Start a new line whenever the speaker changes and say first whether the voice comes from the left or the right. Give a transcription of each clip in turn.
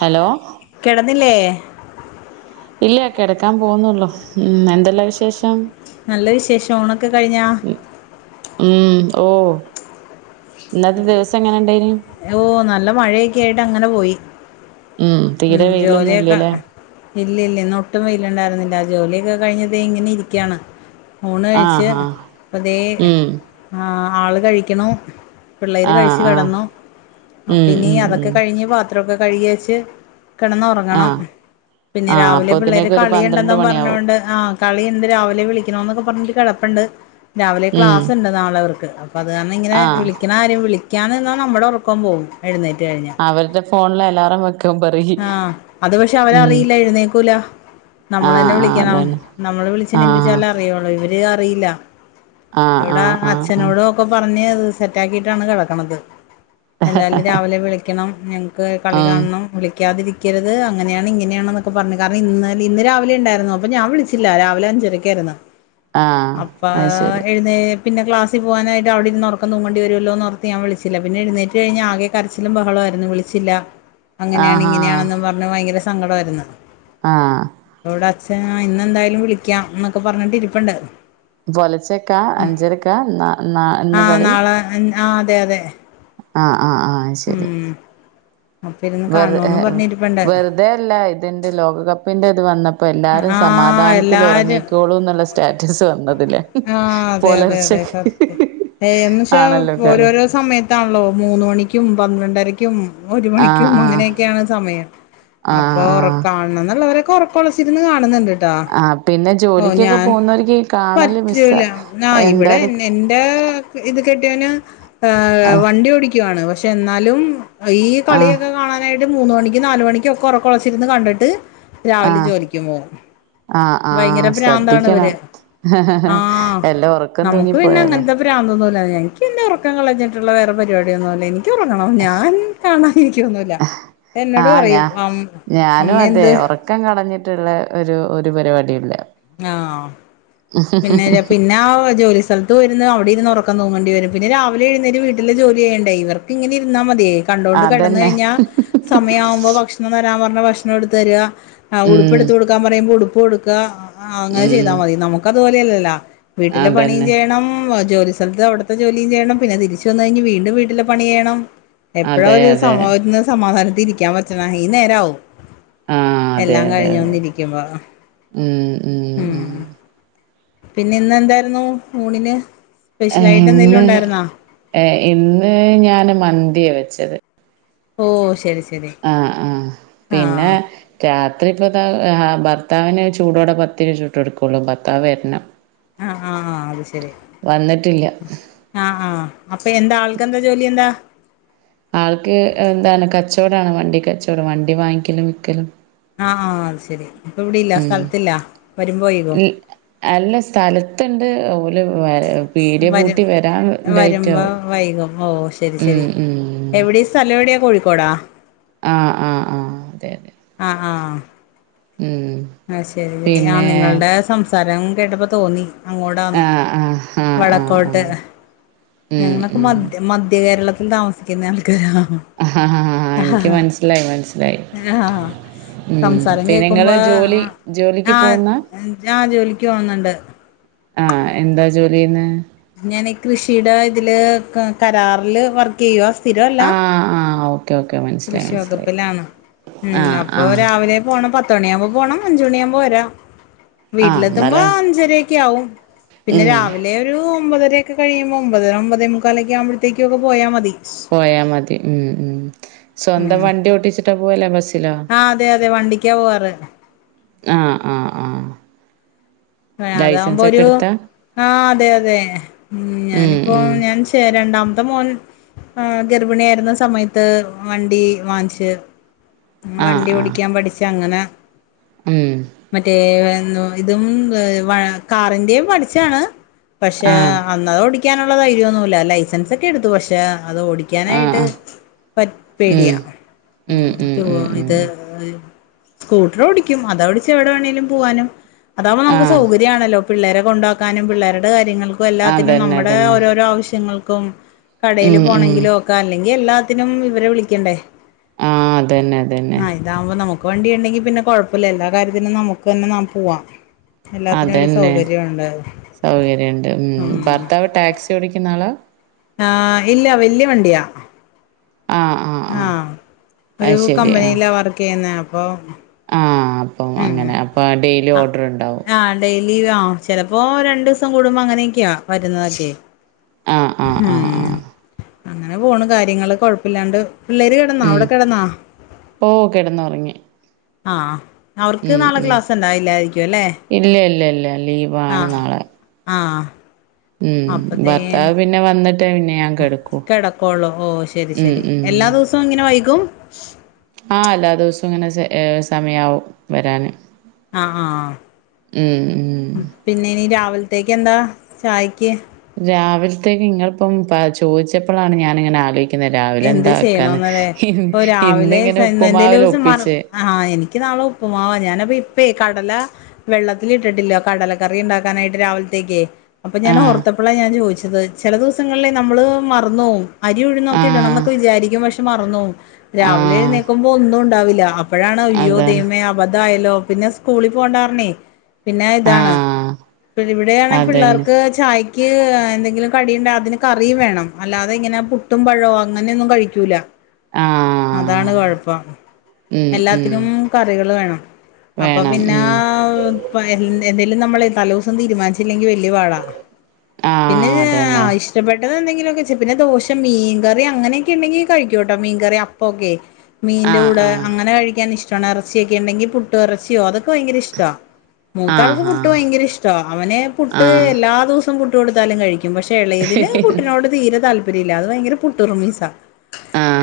right: Hello
left: കിടന്നില്ലേ?
right: ഇല്ല കിടക്കാൻ പോകുന്നുള്ളൂ ഉം എന്തല്ലാ വിശേഷം?
left: നല്ല വിശേഷം ഊ ണൊക്കെ കഴിഞ്ഞാ?
right: ഉം ഓ ഇന്നത്തെ ദിവസം എങ്ങനെ ഉണ്ടായിരുന്നു?
left: ഓ നല്ല മഴയൊക്കെ ആയിട്ട് അങ്ങനെ പോയി
right: ഉം തീരെ വെയിലൊന്നും
left: ജോലിയൊക്കെ
right: ഇല്ലല്ലേ
left: ഇല്ല ഇല്ല ഇന്ന് ഒട്ടും വെയില്ലണ്ടായിരുന്നില്ല ജോലിയൊക്കെ കഴിഞ്ഞു ദേ ഇങ്ങനെ ഇരിക്കയാണ്. ഉണ്
right: ആ ഹാ
left: കഴിച്ച്ഇപ്പ ദേ
right: ഉം
left: ആഹ് ആള് കഴിക്കണ പിള്ളേര്
right: ആ
left: കഴിച്ചു
right: ആ
left: കിടന്നു അപ്പ
right: ഉം
left: ഇനീ
right: ഉം
left: അതൊക്കെ
right: ഉം
left: കഴിഞ്ഞ് പാത്രമൊക്കെ കഴുകിയ വെച്ച് കിടന്നറങ്ങ
right: ആ
left: ണം പിന്നെ
right: ആ
left: രാവിലെ പിള്ളേര്
right: അപ്പോത്തിനേക്ക് ഒരു പന്ത്രണ്ട്
left: കളിണ്ടെന്നും
right: മണിയാവും
left: പറഞ്ഞോണ്ട് ആഹ് കളി എന്ത് രാവിലെ വിളിക്കണ എന്നൊക്കെ പറഞ്ഞിട്ട് കിടപ്പുണ്ട് രാവിലെ
right: ഉം
left: ക്ലാസ്ുണ്ട് നാളെ അവർക്ക് അപ്പൾ അത് കാരണം ഇങ്ങനെ
right: ആ
left: വിളിക്കുന്ന കാര്യം വിളിക്കാൻ നിന്നാ നമ്മുടെ ഉറക്കം പോകും എഴുന്നേറ്ററ്റ് കഴിഞ്ഞാൽ
right: അവരുടെ ഫോണില അലാറം വെക്കെ
left: ആഹ് അത് പക്ഷെ അവനറിയില്ല എഴുന്നേക്കൂല
right: ആ
left: നമ്മൾ തന്നെ
right: ആ
left: വിളിക്കണം
right: അതാണ്
left: നമ്മള് വിളിച്ച
right: ആ
left: എണീപ്പിച്ചാല അറിയുള്ളൂ ഇവര്ഇത് അറിയില്ല
right: ആ ആ
left: ഇവിടാ
right: ആ ആ
left: അച്ഛനോട ഒക്കെ പറഞ്ഞ് അത് സെറ്റ ആാക്കിട്ടാണ് കിടക്കണത് എന്തായാലും രാവിലെ വിളിക്കണം ഞങ്ങക്ക്
right: ആ
left: കളി കാണണം വിളി ക്കാതിരിക്കരുത് അങ്ങനെയാണ് ഇങ്ങനെയാണെന്നൊക്ക പറഞ്ഞു കാരണം ഇന്നലെ ഇന്ന് രാവിലെ ഉണ്ടായിരുന്നു അപ്പ ഞാ വിളിച്ച ഇല്ല രാവിലെ അഞ്ചര ക്കായിുന്നരുന്നു
right: [inaudible]
left: അപ്പാ
right: അത് ശരി
left: എഴുന്നേ പിന്നെ ക്ലസിൽപോ കാനായിട്ട് അവിടിരിന്നുറക്കം തൂങ്ണ്ടി വരുമല്ലന്നോർത്ത് ഞാൻ വിളിച്ചില്ല പിന്നെഴുന്നേ കഴിഞ്ഞാ ആകെ കരച്ചിലും ബഹളമായിരുന്നു വിളിച്ചില്ല
right: ഉ [unintelligible]
left: അങ്ങനെയാണ് ഇങ്ങനെയാണെന്നും പറഞ്ഞ് ഭയങ്കര സങ്കടമായിരുന്നു
right: ആഹ്
left: അവിട അച്ഛ ഇന്നെന്തായാലും വിളിക്കാം എന്നൊക്കെ പറഞൊണ്ട് ഇരിപ്പണ്ട്
right: പുലച്ചക്ക് അഞ്ചരക്ക ന ന ഇന്ന് കളി
left: ഞാ അതെ അതെ
right: ആ് ആഹ് ആഹ ശരി
left: ഉം അപ്പ ഇരുന്ന് കാണന്ന് പറഞ്ഞിട്ടപ്പണ്ട
right: അതേല്ല ഇതിന്റെ ലോകകപ്പിന്റെ ഇത് വന്നപ്പോ എല്ലാരും
left: ആഹ്
right: സമാധാനത്തിൽ
left: എല്ലാരും
right: ഉറങ്ങിക്കോളൂ എന്നുള്ള, സ്റ്റാറ്റസ് വന്നതില്ലേ
left: ആഹ് അതെ അതെ അതെ
right: പുലർച്ചക്ക്
left: സത്യം എന്നച്ചാ
right: ആണല്ലോ കളി
left: ഓരോരോ സമയത്താണല്ലോ മൂന്ന് മണിക്കും പന്ത്രണ്ടരക്കും ഒരു
right: ആഹ്
left: മണിക്കും
right: ആഹ്
left: അങ്ങനെയൊക്കെയാണ് സമയം
right: ആഹ്
left: അപ്പൊറ
right: ആഹ്
left: കാണണം എന്നുള്ളവരെെറക്കളച്ചിരുന്ന് കാണുന്നുണ്ട് ട്ടാ
right: ആഹ് പിന്നെ
left: ഓ
right: ജോലിക്കൊക്കെ
left: ഞാൻ
right: പോകുന്നവർക്ക് കാണല് മിസ്സാ
left: പറ്റൂല ന ഇവിടെ
right: എന്തായാലും
left: നിന്റെ ഇത് കെട്ടിയാന്
right: ആഹ്
left: വണ്ടി ഓടിക്കുവയാണ് പക്ഷെ എന്നാലും ഈ
right: ആഹ്
left: കളിയൊക്കെ കാണാനായിട്ട് മൂന്ന മണിക്കും നാല മണിക്കും ഒക്കെ ഉറക്കൊളച്ചിരുന്ന് കണ്ടിട്ട് രാവിലെ
right: ആഹ്
left: ജോലിക്കുപോം
right: ആഹ്
left: ഭയങ്കര
right: ആഹ്
left: പ്രാന്താണ് ഇവര്
right: ശ്രദ്ധിക്കണം എല്ലാം ഉറക്കം തൂങ്ങി പോയാലേ
left: പ്രാന്തൊന്നുമില്ലഎനിക്ക് എന്റെ ഉറക്കം കളഞ്ഞിട്ടുള്ള വേറെ പാടിയൊന്നുമില്ല എനിക്ക് ക്ക് ഉറങ്ങണം ഞാൻ കാണാൻ ഇരിക്കുവൊന്നല്ല എന്നോട്
right: ആഹ്
left: പറയുംആം അമ്മ എന്ത്
right: ക്കം കളഞ്ഞിട്ടുള്ള ഒരു ഒരു പരിപാടില്ല
left: ആഹ് പിന്നെ പി പിന്നെ അഹ് ജോലി സ്ഥലത്തു പോയിരുന്നു അവിടെ ഇരുന്ന് ഉറക്കം തൂ ങ്ങേണ്ടി വരും പിന്നെ രാവിലെഴുന്നേര് വീട്ടില് ജോലി ചെയ്യേണ്ടേ ഇവർക്ക് ഇങ്ങനെ ഇരുന്നാ മതേ കണ്ടോണ്ട് കെടന്ന്
right: അതന്നെ
left: കഴിഞ്ഞാ സമയമാവുമ്പോ ഭക്ഷണം തരാൻ പറഞ്ഞ ഭക്ഷണം എടുത്ത് തര്കാ ആഹ്
right: ഉം
left: ഉടുപ്പെടുത്ത് കൊടുക്കാൻ പറയുമ്പോ ഉടുപ്പ് കൊടുക്കുക ആ അങ്ങനെ
right: ഉം
left: ചെയ്താ മതി നമുക്ക്ത്പോലെയല്ലല്ലാ വീട്ടിലെ പണിയും
right: അതന്നെ
left: ചെയ്യണം ജോലി സ്ഥലത്ത് അവടത്തെ ജോലിം ചെയ്യണം പിന്നെ തിരിച്ച് വന്ന്കഴിഞ്ഞ് വീണ്ടും വീട്ടില് പണിചെയ്യണം എപ്പഴാ
right: അതെ
left: ഒരു
right: അതെ
left: സമ ഒന്ന് സമാധാനത്തി ഇരിക്കാൻ പറ്റണേ ഈ നേരവും
right: ആഹ് അതെ
left: എല്ലാം
right: അതെ അതെ
left: കഴിഞ്ഞൊന്നിരിക്കുമ്പോ ഉം പിന്നെ ഇന്ന് എന്താരുന്നു ഊണിന് സ്പെഷ്യലായിട്ട് എന്തെലും
right: ഇന്ന്
left: ഒണ്ടാരുന്നോ
right: ഏഹ് ഇന്ന് ഞാൻ മന്തിയാ വെച്ചത്
left: ഓഹ് ശെരി ശെരി
right: ആഹ് ആഹ് പിന്നെ രാത്രി ഇപ്പതാ ഭർത്താവിന് ചൂടോടെ പത്തിരു ചൂട്ട് കൊടുക്കുള്ളൂ ഭർത്താവ് വര്ന്നം
left: ആഹ് ആഹ് അത് ശെരി
right: വന്നിട്ടില്ല
left: ഉം ആഹ് ആ ഹ് അപ്പെ എന്താ ആൾക്കെന്താ ജോലി എന്താ?
right: ആൾക്ക് എന്താണ് കച്ചോടവാണ് വണ്ടി കച്ചവടം വണ്ടി വാങ്ങിക്കലും വിക്കലും
left: ആഹ് അത് ശെരി ഇപ്പ ഇവടില്ല
right: ഉം.
left: സ്ഥലത്തില്ല വരുമ്പോ വൈകോ
right: ഇ അല്ല സ്ഥലത്ത്ണ്ട് ഓല് വരു പീടിയ
left: വരും
right: പൂട്ടി വരാൻ
left: വരുമ്പോ
right: ലെറ്റാവും
left: വൈകും
right: ഉം ഉം
left: സ്ഥലവെടയാ കോഴിക്കോടാ
right: ആഹ് ആഹ് ആഹ് അതെ അതെ
left: ആഹ് ആഹ്
right: ഉം
left: അത് ശെരി ശെരി ആ
right: പിന്നെ
left: നിങ്ങൾടെ സംസാരം കേട്ടപ്പോ തോന്നി അങ്ങോട്ടാന്ന്
right: ആഹ് ആഹ് ആഹ് ആഹ്
left: വടക്കോട്ട്
right: ആഹ്. ഉം
left: ഞങ്ങളൊക്കെ
right: ഉം.
left: മധ്യ മധ്യ കേരളത്തിൽ താമസിക്കുന്ന ആൾക്കാരാ
right: ആഹ് ഹാ
left: ആഹ്
right: എനിക്ക് മൻസ്സിലായി മൻസ്സിലായി
left: ആഹ്
right: ഉം
left: സംസാരം
right: പിന്നെ ഇങ്ങള്
left: കേക്കുമ്പോ
right: ജോലി ജോലിക്ക് പോവുന്ന
left: ഞാ ജോലിക്ക് പോവുന്നോണ്ട്
right: ആഹ് എന്താ ജോലിചെയ്യുന്നേ?
left: ഞാനേ കൃഷിടെ ഇതില് കരാറില് വർക്ക് ചെയ്യുവാ സ്ഥിരവല്ല
right: ആഹ് ആഹ് ഓക്കെ ഓക്കെ മ
left: കൃഷി വകുപ്പിലാണ് ഉം അപ്പോ
right: ആഹ്
left: രാവിലെ പോണം പ ത്ത്ണിയാവുമ്പോ പോണം അഞ്ച് മണിയാവുമ്പോ വരാം
right: ആഹ്
left: വീട്ടിലെത്തുമ്പോ
right: എന്നാലെ
left: അഞ്ചരൊക്കെ ആവും പിന്നെ
right: ഉം
left: രാവിലെ ഒരു ഒമ്പതെരേക്കെ കഴിയുമ്പോ ഒമ്പതര ഒമ്പതേ മുക്കാലൊക്ക ആവുമ്പഴത്തേക്കോക്കെ പോയാ മതി
right: പോയാ മതി ഉം ഉം സ്വന്തം
left: ഉം
right: വണ്ടി ഓട്ടിച്ചിട്ടാ പോവല് ബസ്സിലാ
left: ആഹ് അതെ അതെ വണ്ടിക്കാ പോവാറ്
right: ആഹ് ആഹ് ആഹ്
left: അതാകുമ്പോ
right: ലൈസൻസ് ഒക്കെ
left: ഒരു
right: എടുത്താ
left: ആഹ് അതെ അതെ
right: ഉം
left: ഞാനിപ്പോ
right: ഉം
left: ഞാൻ രണ്ടാമത്തെ മോൻ ആഹ് ഗർഭിണി ആരുന്ന സമയത്ത് വണ്ടി വാങ്ങിച്ച്
right: ആഹ്
left: വണ്ടി
right: ആഹ്
left: ഓടിക്കാൻ പഠിച്ചങ്ങനെ
right: ഉം
left: മറ്റേ ഏഹ് ഇതും കാറിന്റേം പഠിച്ചാണ് പഷേ
right: ആഹ്
left: അന്നത് ഓടിക്കാനുള്ള ധൈര്യന്നുവില്ല ലൈസൻസ് ഒക്കെ എടുത്തു പഷേ അത് ഓടി
right: ആഹ്
left: ക്കാനായിട്ട്
right: ആഹ്
left: പറ്റ്
right: ഉം
left: പേടിയാ
right: ഉം ഉം
left: റ്റുവോ
right: ഉം
left: ഇത്
right: ഉം
left: സ്കൂട്ടർ ഓടിക്കും അതോടിച്ച് എവിടെ വേണെലും പോവാനും അതാവുമ്പോ നമക്ക്
right: ആഹ്
left: സകര്യവാണല്ലോ പിള്ളേരെ കൊണ്ടാക്കാനും പിള്ളേരുടെ കാര്യങ്ങൾ ക്കും എല്ലാത്തിനും
right: അതന്നെ
left: നമ്മുടെ
right: അതന്നെ
left: ഓരോരോ ആവശ്യങ്ങൾക്കും കടേല്
right: ഉം ഉം
left: പോണങ്കിലോ ക്ക അല്ലെങ്കിൽ എല്ലാത്തിനും ഇവരെ വിളിക്കണ്ടേ
right: ആഹ് അതന്നെ. അതന്നെ
left: ആഹ് ഇതാവുമ്പോ നമുക്ക് വണ്ടി ഉണ്ടെങ്കി പിന്നെ കുഴപ്പമില്ല എല്ലാ കാര്യത്തിനും നമുക്ക് തന്നെ ന്നപോവാം
right: അതന്നെ സൗകര്യണ്ട് ഉും
left: ഉം
right: ഭർത്താവ് ടാക്സി ഓടിക്കുന്നാളാ?
left: ആഹാ ഇല്ല വല്യവണ്ടിയാ
right: ആഹ് ആഹ് ആഹ്
left: ആഹാ ഒരു
right: അത് ശരി
left: കമ്പനിയിലാ വർക്ക് ചെയ്യുന്നേ അപ്പൊ
right: ആഹാ അപ്പം
left: ഉം
right: അങ്ങനെ അപ്പ ഡെയിലി ഓർഡർ ഉണ്ടാവും.
left: ഡെയിലീ ആഹ. ചിലപ്പോ രണ്ടുസം കൂടുമ്പോ അങ്ങനെക്കെയാ വരുന്നതൊക്കെ.
right: ആഹ് ആഹ്
left: ഹും
right: ആഹ് ആഹ്
left: അങ്ങനെപോണ്കാര്യങ്ങള് കൊഴപ്പില്ലാണ്ട്. പിള്ളേര് കെടന്നാ
right: ഉം
left: അവടെ കെടന്നാ
right: ഓ കിടന്നുറങ്ങി
left: ആഹ് അവർക്ക്
right: ഉം
left: നാളെ
right: ഉം
left: ക്ലാസ് ഉണ്ടാല്ലായിരിക്കും അല്ലേ?
right: ഇല്ല ഇല്ല ഇല്ല ലീവാണ്
left: ആഹാ ആഹാ
right: ഉും ഭർത്താവ് പിന്നെ വന്നിട്ട് പിന്നെയാ
left: കെടക്കോള്ളൂ ഓ ശെരി
right: ഉം
left: ശെരി.
right: ഉം
left: എല്ലാ ദിവസവും ഇങ്ങനെ വൈകും.
right: ആഹാ എല്ലാ ദിവുസംങ്ങനെ സമയാവും വരാന്
left: ആഹ ആഹാ
right: ഉം ഉം
left: പിന്നെനിരാവിൽത്തേക്കെന്താ ചായയ്ക്ക്‌
right: രാവിൽത്തേക് ഇങ്ങളിപ്പം പാ ചോയിച്ചപ്പളാണ് ഞാനിങ്ങനെ ആലോയ് ന്ന് രാവിലെ
left: എന്ത്
right: എന്താക്കാന്ന്
left: ചെയ്യണോന്നല്ലേ
right: ഇന്ന്
left: ഇപ്പൊ
right: ഇന്നിങ്ങനെ ഉപ്പുമാവില് ഒപ്പിച്ച്
left: ആഹാ എനിക്ക് നാളെ ഉപ്പുമാവാ. ഞാനെപി പ്പേ കടല വെള്ളത്തിലിട്ടിട്ടില്ല കടലക്കറി ഉണ്ടാക്കാനായിട്ട് രാവിൽത്തേക്ക്‌ അപ്പൊ ഞാൻ
right: ആഹ്
left: ഓർത്തപ്പോള ഞാൻ ചോയിച്ചത് ചില ദിവസങ്ങളിലിൽ നമ്മള് മറന്നോവും അരി ഉഴുന്ന്
right: ആഹ്
left: ഒക്കിടണന്നൊക്കെ വിചാരിക്കും. പക്ഷെ മറന്നോവും. രാവിലെ
right: ആഹ്
left: എഴുന്നേക്കുമ്പോ ഒന്നുണ്ടാവില്ല. അപ്പോഴാണ് അയ്യോ
right: അതാണ്
left: ദൈവമേ അബദ്ധായല്ലോ? പിന്നെ സ്കൂളിൽ പോണ്ടാർണേ പിന്നെ ഇതാണ്
right: ആഹ്
left: പടിവിടാണ്
right: അതന്നെ
left: പിള്ളേർക്ക് ചായ്ക്ക് എന്തെങ്കിലും കടിയുണ്ടായ അതിന് കറിയും വേണം. അല്ലാതെ ഇങ്ങനെ പുട്ടുംപഴോ? ഓ അങ്ങനെയൊന്നും കഴിക്കൂല അതാണ്
right: ആഹ്
left: കൊഴപ്പം
right: ഉം ഉം
left: എല്ലാത്തിനും. കറികൾ വേണം അപ്പ
right: വേണം ഉം
left: പിന്നാഅഹ് പ എന്തെലും നമ്മള് തലോസം തീരുമാനി ച്ച്ല്ലെങ്കിൽ വല്യ പാടാ പിന്നെ
right: ആഹ്
left: ന്ന
right: അതന്നെ
left: ആയിഷ് ഇഷ്ടപ്പെട്ടത് എന്തങ്കിലുക്കെ പിന്നെ ദോശ മീൻ കറി അങ്ങനൊക്കെണ്ടെങ്കി കഴിക്കോട്ടോ മീൻകറി അപ്പൊക്കെ മീന്റെ
right: ആഹ്
left: കൂടെ
right: ആഹ്
left: അങ്ങനെ കഴിക്കാൻ ഇഷ്ട ചണ എറച്ചിയൊക്കെണ്ടെങ്കിൽ പുട്ട് എറച്ചിയോ അതൊ ൻക്ക് ഭയങ്കര ഇഷ്ട. മൂത്താൾക്ക്
right: ആഹ് ആഹ്
left: പുട്ട് ഭയങ്കര ഇഷ്ടാ. അവനെ
right: ആഹ്
left: പുട്ട്
right: ആഹ്
left: എല്ലാ ദിവസ് എപ്പം പുട്ട് കൊടുത്താലും കഴിക്കും. പക്ഷെ എളയതിന് പുട്ടിനോട് തീരെ താല്പര്യമില്ല. അത് ഭയങ്കര പുട്ടുറുമീസ്സാ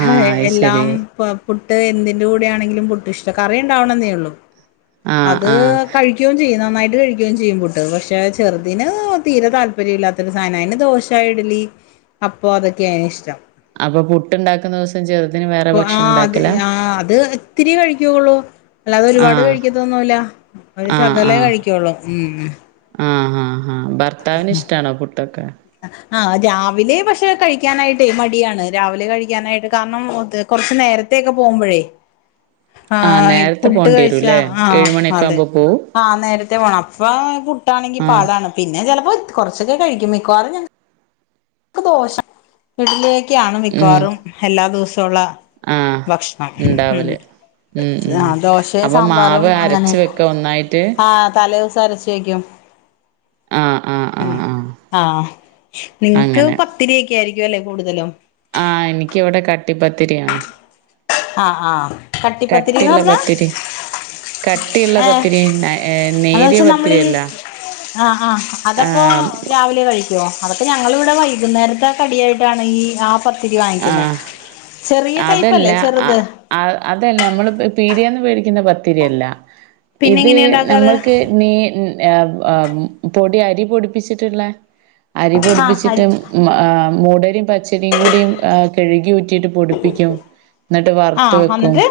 left: ഹയെ
right: അത് ശരി
left: എല്ലാം പ പുട്ട് എന്തിന്റെ കൂടെയാണെങ്കിലും പുട്ട് ഇഷ്ടം. കറി ഉണ്ടാവണന്നേള്ളൂ
right: ആഹ്
left: അത്
right: ആഹ്
left: കഴി കഴിക്കും ചെയ്യും. നന്നായിട്ട് കഴിക്കേും ചെയ്യും പുട്ട്. പക്ഷെ ചെറ്തിന് തീരെ താല്പര്യയില്ലാത്തൊരു സാനാ അയിന് ദോഷ് ശാ ഇഡലി അപ്പോ അതൊക്കെയാ അയിനിഷ്ടം.
right: അപ്പൊ പുട്ടുണ്ടാക്കുന്ന ദിവസം. ചെറിതിന് വേറെ ഭക്ഷണം ഉണ്ടാക്കലാ?
left: ആഹാഅത് ഇത്തിരി കഴിക്കൂ ഉള്ളൂ അല്ലാതെ ഒരുപാട്
right: ആഹ്
left: കഴിക്കത്തൊന്നൂല്ലാ ഒരു ശകലേ കഴിക്കുള്ളൂ ഉും ഉും
right: ആഹ ആഹ ആഹാ ഭർത്താവിനിഷ്ടാണോ പുട്ടൊക്കെ?
left: ആഹ രാവിലെ പക്ഷേ കഴിക്കാനായിട്ടേ മടിയാണ് രാവിലെ കഴിക്കാനായിട്ട് കാരണം മുത് കുറച്ച് നേരത്തേക്കെ പോമ്പഴേ
right: ആഹാ നേരത്തെ പോണ്ടിരുല്ലേ? ഏഴുമണിയൊക്കെ ആവുമ്പോ പോ
left: ആഹാ നേരത്തെ പോണം അപ്പം പുട്ടാണെങ്കില്
right: ആഹ്
left: പടാണ്. പിന്നെ ചിലപ്പോ കൊറച്ചൊക്കെ കഴിക്കും മിക്കവാറ് ഞങ്ങക്ക്‌ ദോഷ ഇഡലിയൊക്കെയാണ്
right: ഉം
left: മിക്കവാറും എല്ലാ ദിവസോള്ള
right: ആഹ്
left: ഭക്ഷണം ഉഹും
right: ഇണ്ടാവല് ഉം ഉം
left: ആ ദോശ
right: അപ്പൊ
left: സാമ്പാറും
right: മാവ്
left: അങ്ങനെ
right: അരച്ച് വെക്ക ഒന്നായിട്ട്
left: ആ തലേ ദിവസം അരച്ച് തേക്കും.
right: ആഹാ ആഹാ
left: ഉും ആഹ് നിക്ക്
right: അങ്ങനെ
left: പത്തിരിക്കെ ആയിരിക്കും അല്ലേ കൂടുതലും
right: ആഹ് എനിക്കിവിടെ കട്ടിപ്പത്തിരിയാണ്.
left: ആഹ് ആഹ് കട്ടിപ്പത്തിരീന്ന്
right: കട്ടിയുള്ള
left: പറഞ്ഞാ?
right: പത്തിരി കട്ടിയുള്ള
left: ഏഹ്
right: പത്തിരി
left: എന്ന്
right: നേരിയ
left: വെച്ചാ
right: പത്തിരി
left: നമ്മളീ
right: അല്ലാ-
left: ആഹ് ആഹ് അതപ്പോ രാവിലെ കഴി അതൊക്കെ ഞങ്ങളിവിടെ വൈകുന്നേരത്തെ കടിയായിട്ടാണ് ഈ ആഹ് പത്തി പത്തിരി വാങ്ങിക്കുന്നേ
right: ആഹ്
left: ചെറിയ ടൈപ്പല്ലേ ചെറുത്-
right: ആഹ് അതല്ല നമ്മൾ പീടിയെന്ന് മേടിക്കുന്ന പത്തിരിയല്ല
left: പിന്നെ
right: ഇത്
left: എങ്ങനെയാ ഉണ്ടാക്കാറ്
right: നമ്മൾക്ക് നീ ആഹ് ആഹ് പൊടി അരി പൊടിപ്പിച്ചിട്ടുള്ളേ അരി
left: ആഹ് ഹരി
right: പൊടിപ്പിച്ചിട്ടും മ്മ് ആഹ് മൂടരിയും പച്ചരിയും കൂടിയും. ആഹ് കഴുകി ഊറ്റിയിട്ട് പൊടിപ്പിക്കും എന്നിട്ട് വറുത്ത്
left: ആഹ്
right: വെക്കും-
left: അന്നിട്ട്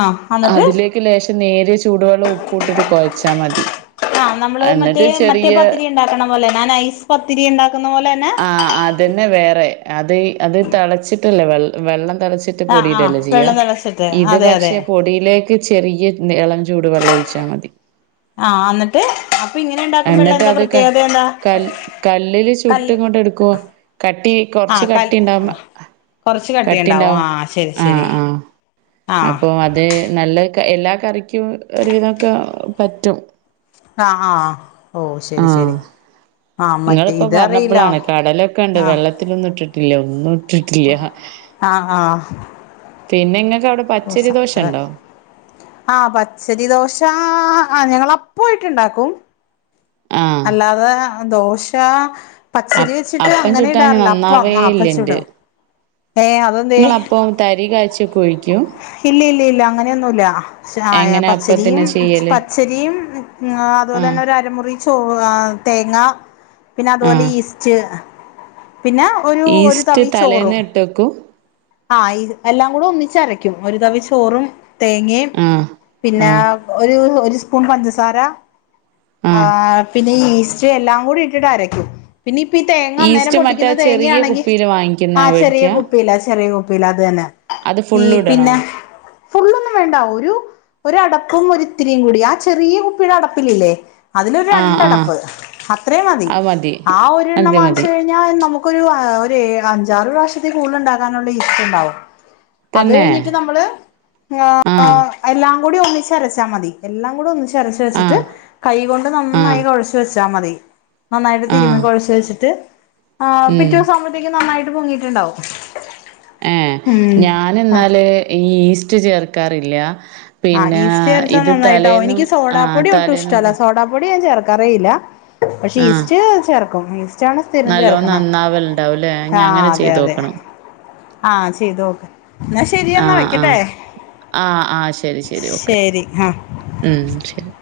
left: ആഹ് അന്നിട്ട്
right: അതിലേക്ക് ലേശം നേരിയ ചൂടുവെള്ളവും ഉപ്പ് ഇട്ടിട്ട് കൊഴച്ചാ മതി-
left: ആഹ് നമ്മള് മറ്റേ
right: എന്നിട്ട്
left: മറ്റേ
right: ചെറിയ
left: പത്തിരി ഉണ്ടാക്കണ പോലന്നെ ആ നൈസ് പത്തിരി ഉണ്ടാക്കുന്ന പോലന്നെ-
right: ആഹ് അതന്നെ വേറെ അത് അത് തിളച്ചിട്ടില്ലേ വെൾ വെള്ളം തെളച്ച് ട്ട്
left: ആഹ് ആഹ്
right: പൊടിയിടല്ലേ ചെയ്യാ
left: വെള്ളം തിളച്ചിട്ട്
right: ഇത്
left: അതെ അതെ
right: പക്ഷെ പൊടിയിലേക്ക് ചെറിയെ എന്തേ എളം ചൂട് വെള്ളം ഒഴിച്ചാ മതി.
left: ആഹ് അന്നിട്ട് അപ്പൊ ഇങ്ങനെ ഉണ്ടാക്കുമ്പോള്ള
right: എന്നിട്ട്
left: എന്താ
right: അത് ക
left: പ്രത്യേകത എന്താ? ക
right: ട്ട് ഇങ്ങോട്ട് എടുക്കുവോ കട്ടി കൊറച്ച്
left: കല്ല്
right: കട്ടിയുണ്ടാവുമ്പ
left: കൊറച്ച് കട്ടിയുണ്ടാവും
right: കട്ടിണ്ടാവും
left: ആഹ് ശരി
right: ആഹ്
left: ശരി
right: ആഹ്
left: ആഹ്
right: അപ്പൊ അത് നല്ല ക എല്ലാ കറിക്കും ഒരു വിധോക്കെ പറ്റും.
left: ആഹ് -ആഹ് ഓ ശരി
right: ആഹ്
left: ശരി- ആഹ് മറ്റേ
right: നിങ്ങളിപ്പോ
left: ഇതറിയില്ല
right: പറഞ്ഞപ്പളാണ് കടലൊക്കെ ഉണ്ട്
left: ആഹ്
right: വെള്ളത്തിലൊന്നും ഇട്ടിട്ടില്ല ഒന്നും ഇട്ടിട്ടില്ല്യാ
left: ആഹ് -ആഹ്
right: പിന്നെ നിങ്ങക്ക് അവിടെ? പച്ചരി ദോശ
left: ഓസതറേ
right: ഉണ്ടോ
left: ആഹ് പച്ചരി ദോശ ആഹ് ഞങ്ങള് അപ്പായിട്ട് ഉണ്ടാക്കും.
right: ആഹ്
left: അല്ലാതെ ദോശ പച്ചരി
right: അപ്
left: വെച്ചിട്ട്
right: അപ്പം
left: അങ്ങനെ
right: ചുട്ടാന്
left: ഇടാറില്ല
right: നന്നാവേ
left: അപ്പം ആഹ് അപ്പ ചുടും. ഏഹ് അതൊ
right: നിങ്ങള് അപ്പം തരി കായ്ച്ചൊക്കെ ഒഴിക്കും?
left: ഇല്ലില്ലില്ല അങ്ങനെയൊന്നു ഇല്ല- ശ ആയ
right: എങ്ങനെ
left: പച്ചരിയും
right: അപ്പത്തിന് ചെയ്യല്
left: പച്ചരിയും ആഹ് അതുപോലെ തന്നെ ഒരു അരമുറി ചോവാ തേങ്ങ പിന്നെ അതുപോലെ
right: ആഹ്
left: ഈസ്റ്റ് പിന്നെ ഒരു ഒരു തവി ചോറും.
right: വെക്കും-
left: ആഹ് ഇത് എല്ലാം കൂടെ ഒന്നിച്ചരയ്ക്കും ഒരു തവി ചോറും തേങ്ങയും
right: ആഹ്
left: പിന്നെ
right: ആഹ്
left: ഒരു ഒരു സ്പൂൺ പഞ്ചസാര ആഹ് പിന്നെ ഈ ഈസ്റ്റ് എല്ലാം കൂടി ഇട്ടിട്ട് അരക്കും. പിന്നെ ഇപ്പ ഈ തേങ്ങ അന്നേരം
right: ഈസ്റ്റ് മറ്റേ
left: പൊട്ടിക്കുന്ന
right: ആ ചെറിയ
left: തേങ്ങയാണെങ്കി
right: കുപ്പിയില് വാങ്ങിക്കുന്ന
left: ആ
right: അവ്
left: ചെറിയ കുപ്പിയിലെ ചെറിയ കുപ്പിയിലെ അത് തന്നെ
right: അത്
left: ഈ
right: ഫുള്ള് ഇടണോ
left: പിന്നെ ഫുള്ളൊന്നും വേണ്ട ഒരു ഒരടപ്പും ഒരിത്തിരിയും കൂടി ആഹ് ചെറിയ കുപ്പിയുടെ അടപ്പിലില്ലേ? അതിലൊരു
right: ആഹ് ആഹ്
left: രണ്ടടപ്പ് അത്രേം മതി ആഹ് ഒരെണ്ണം
right: മതി മതി
left: വാങ്ങിച്ച് കഴി ഞാൻ നമുക്കൊരു ആഹ് ഒരേ അഞ്ചാറ് പ്രാവശ്യത്തി കൂടല് ഉണ്ടാക്കാനുള്ള ഈസ്റ്റുണ്ടാവും. അത്
right: തന്നെ
left: കഴിഞ്ഞിട്ട് നമ്മള് ആഹ് എല്ലാം കൂടി ഒന്നിച്ച് അരച്ചാ മതി എല്ലാം കൂടെ ഒന്നിച്ച് അരച്ച് വെച്ചിട്ട്
right: ആഹ്
left: കൈകൊണ്ട് നന്നായി
right: ആഹ്
left: കൊഴച്ചു വെച്ചാ മതി. നന്നായിട്ട് തിരുമി
right: ആഹ്
left: കൊഴച്ച് വെച്ചിട്ട്
right: ഉം
left: പിറ്റേസം ആവുമ്പത്തേക്ക് നന്നായിട്ട് പൊങ്ങിയിട്ടുണ്ടാവും. [unintelligible]
right: ഏഹ്
left: ഉം ആ
right: ഞാനിന്നാല് ഈ ഈസ്റ്റ് ചേർക്കാറില്ല-
left: ആഹ്
right: പിന്നെ
left: ഈസ്റ്റ് ചേർത്ത
right: ഇത്
left: നന്നായിട്ടാവും
right: തലേന്നും
left: എനിക്ക്
right: ആഹ്
left: സോഡാപ്പൊടി ഒട്ടും
right: തലേന്നും പ
left: ഇഷ്ടല്ല സോഡാപ്പൊടി ഞാൻ ചേർ ക്കറിയില്ല പക്ഷെ
right: ആഹ്.
left: ഈസ്റ്റ് ചേർക്കും ഈസ് റ്റാണ് സ്ഥിരം
right: നല്ലോം
left: ചേർക്കണം
right: നന്നാവല്ണ്ടാവുംല്ലേ? ഇഞ്ഞി
left: ആഹ്
right: അങ്ങനെ
left: അതെ അതെ
right: ചെയ്തോക്കണം.
left: ആഹ് ചെയ്തോക്ക് എന്നാ ശെരിയന്നാ വെക്കട്ടെ
right: ആ -ആഹ് ശരി ശരി ഓക്കെ ഉം ശരി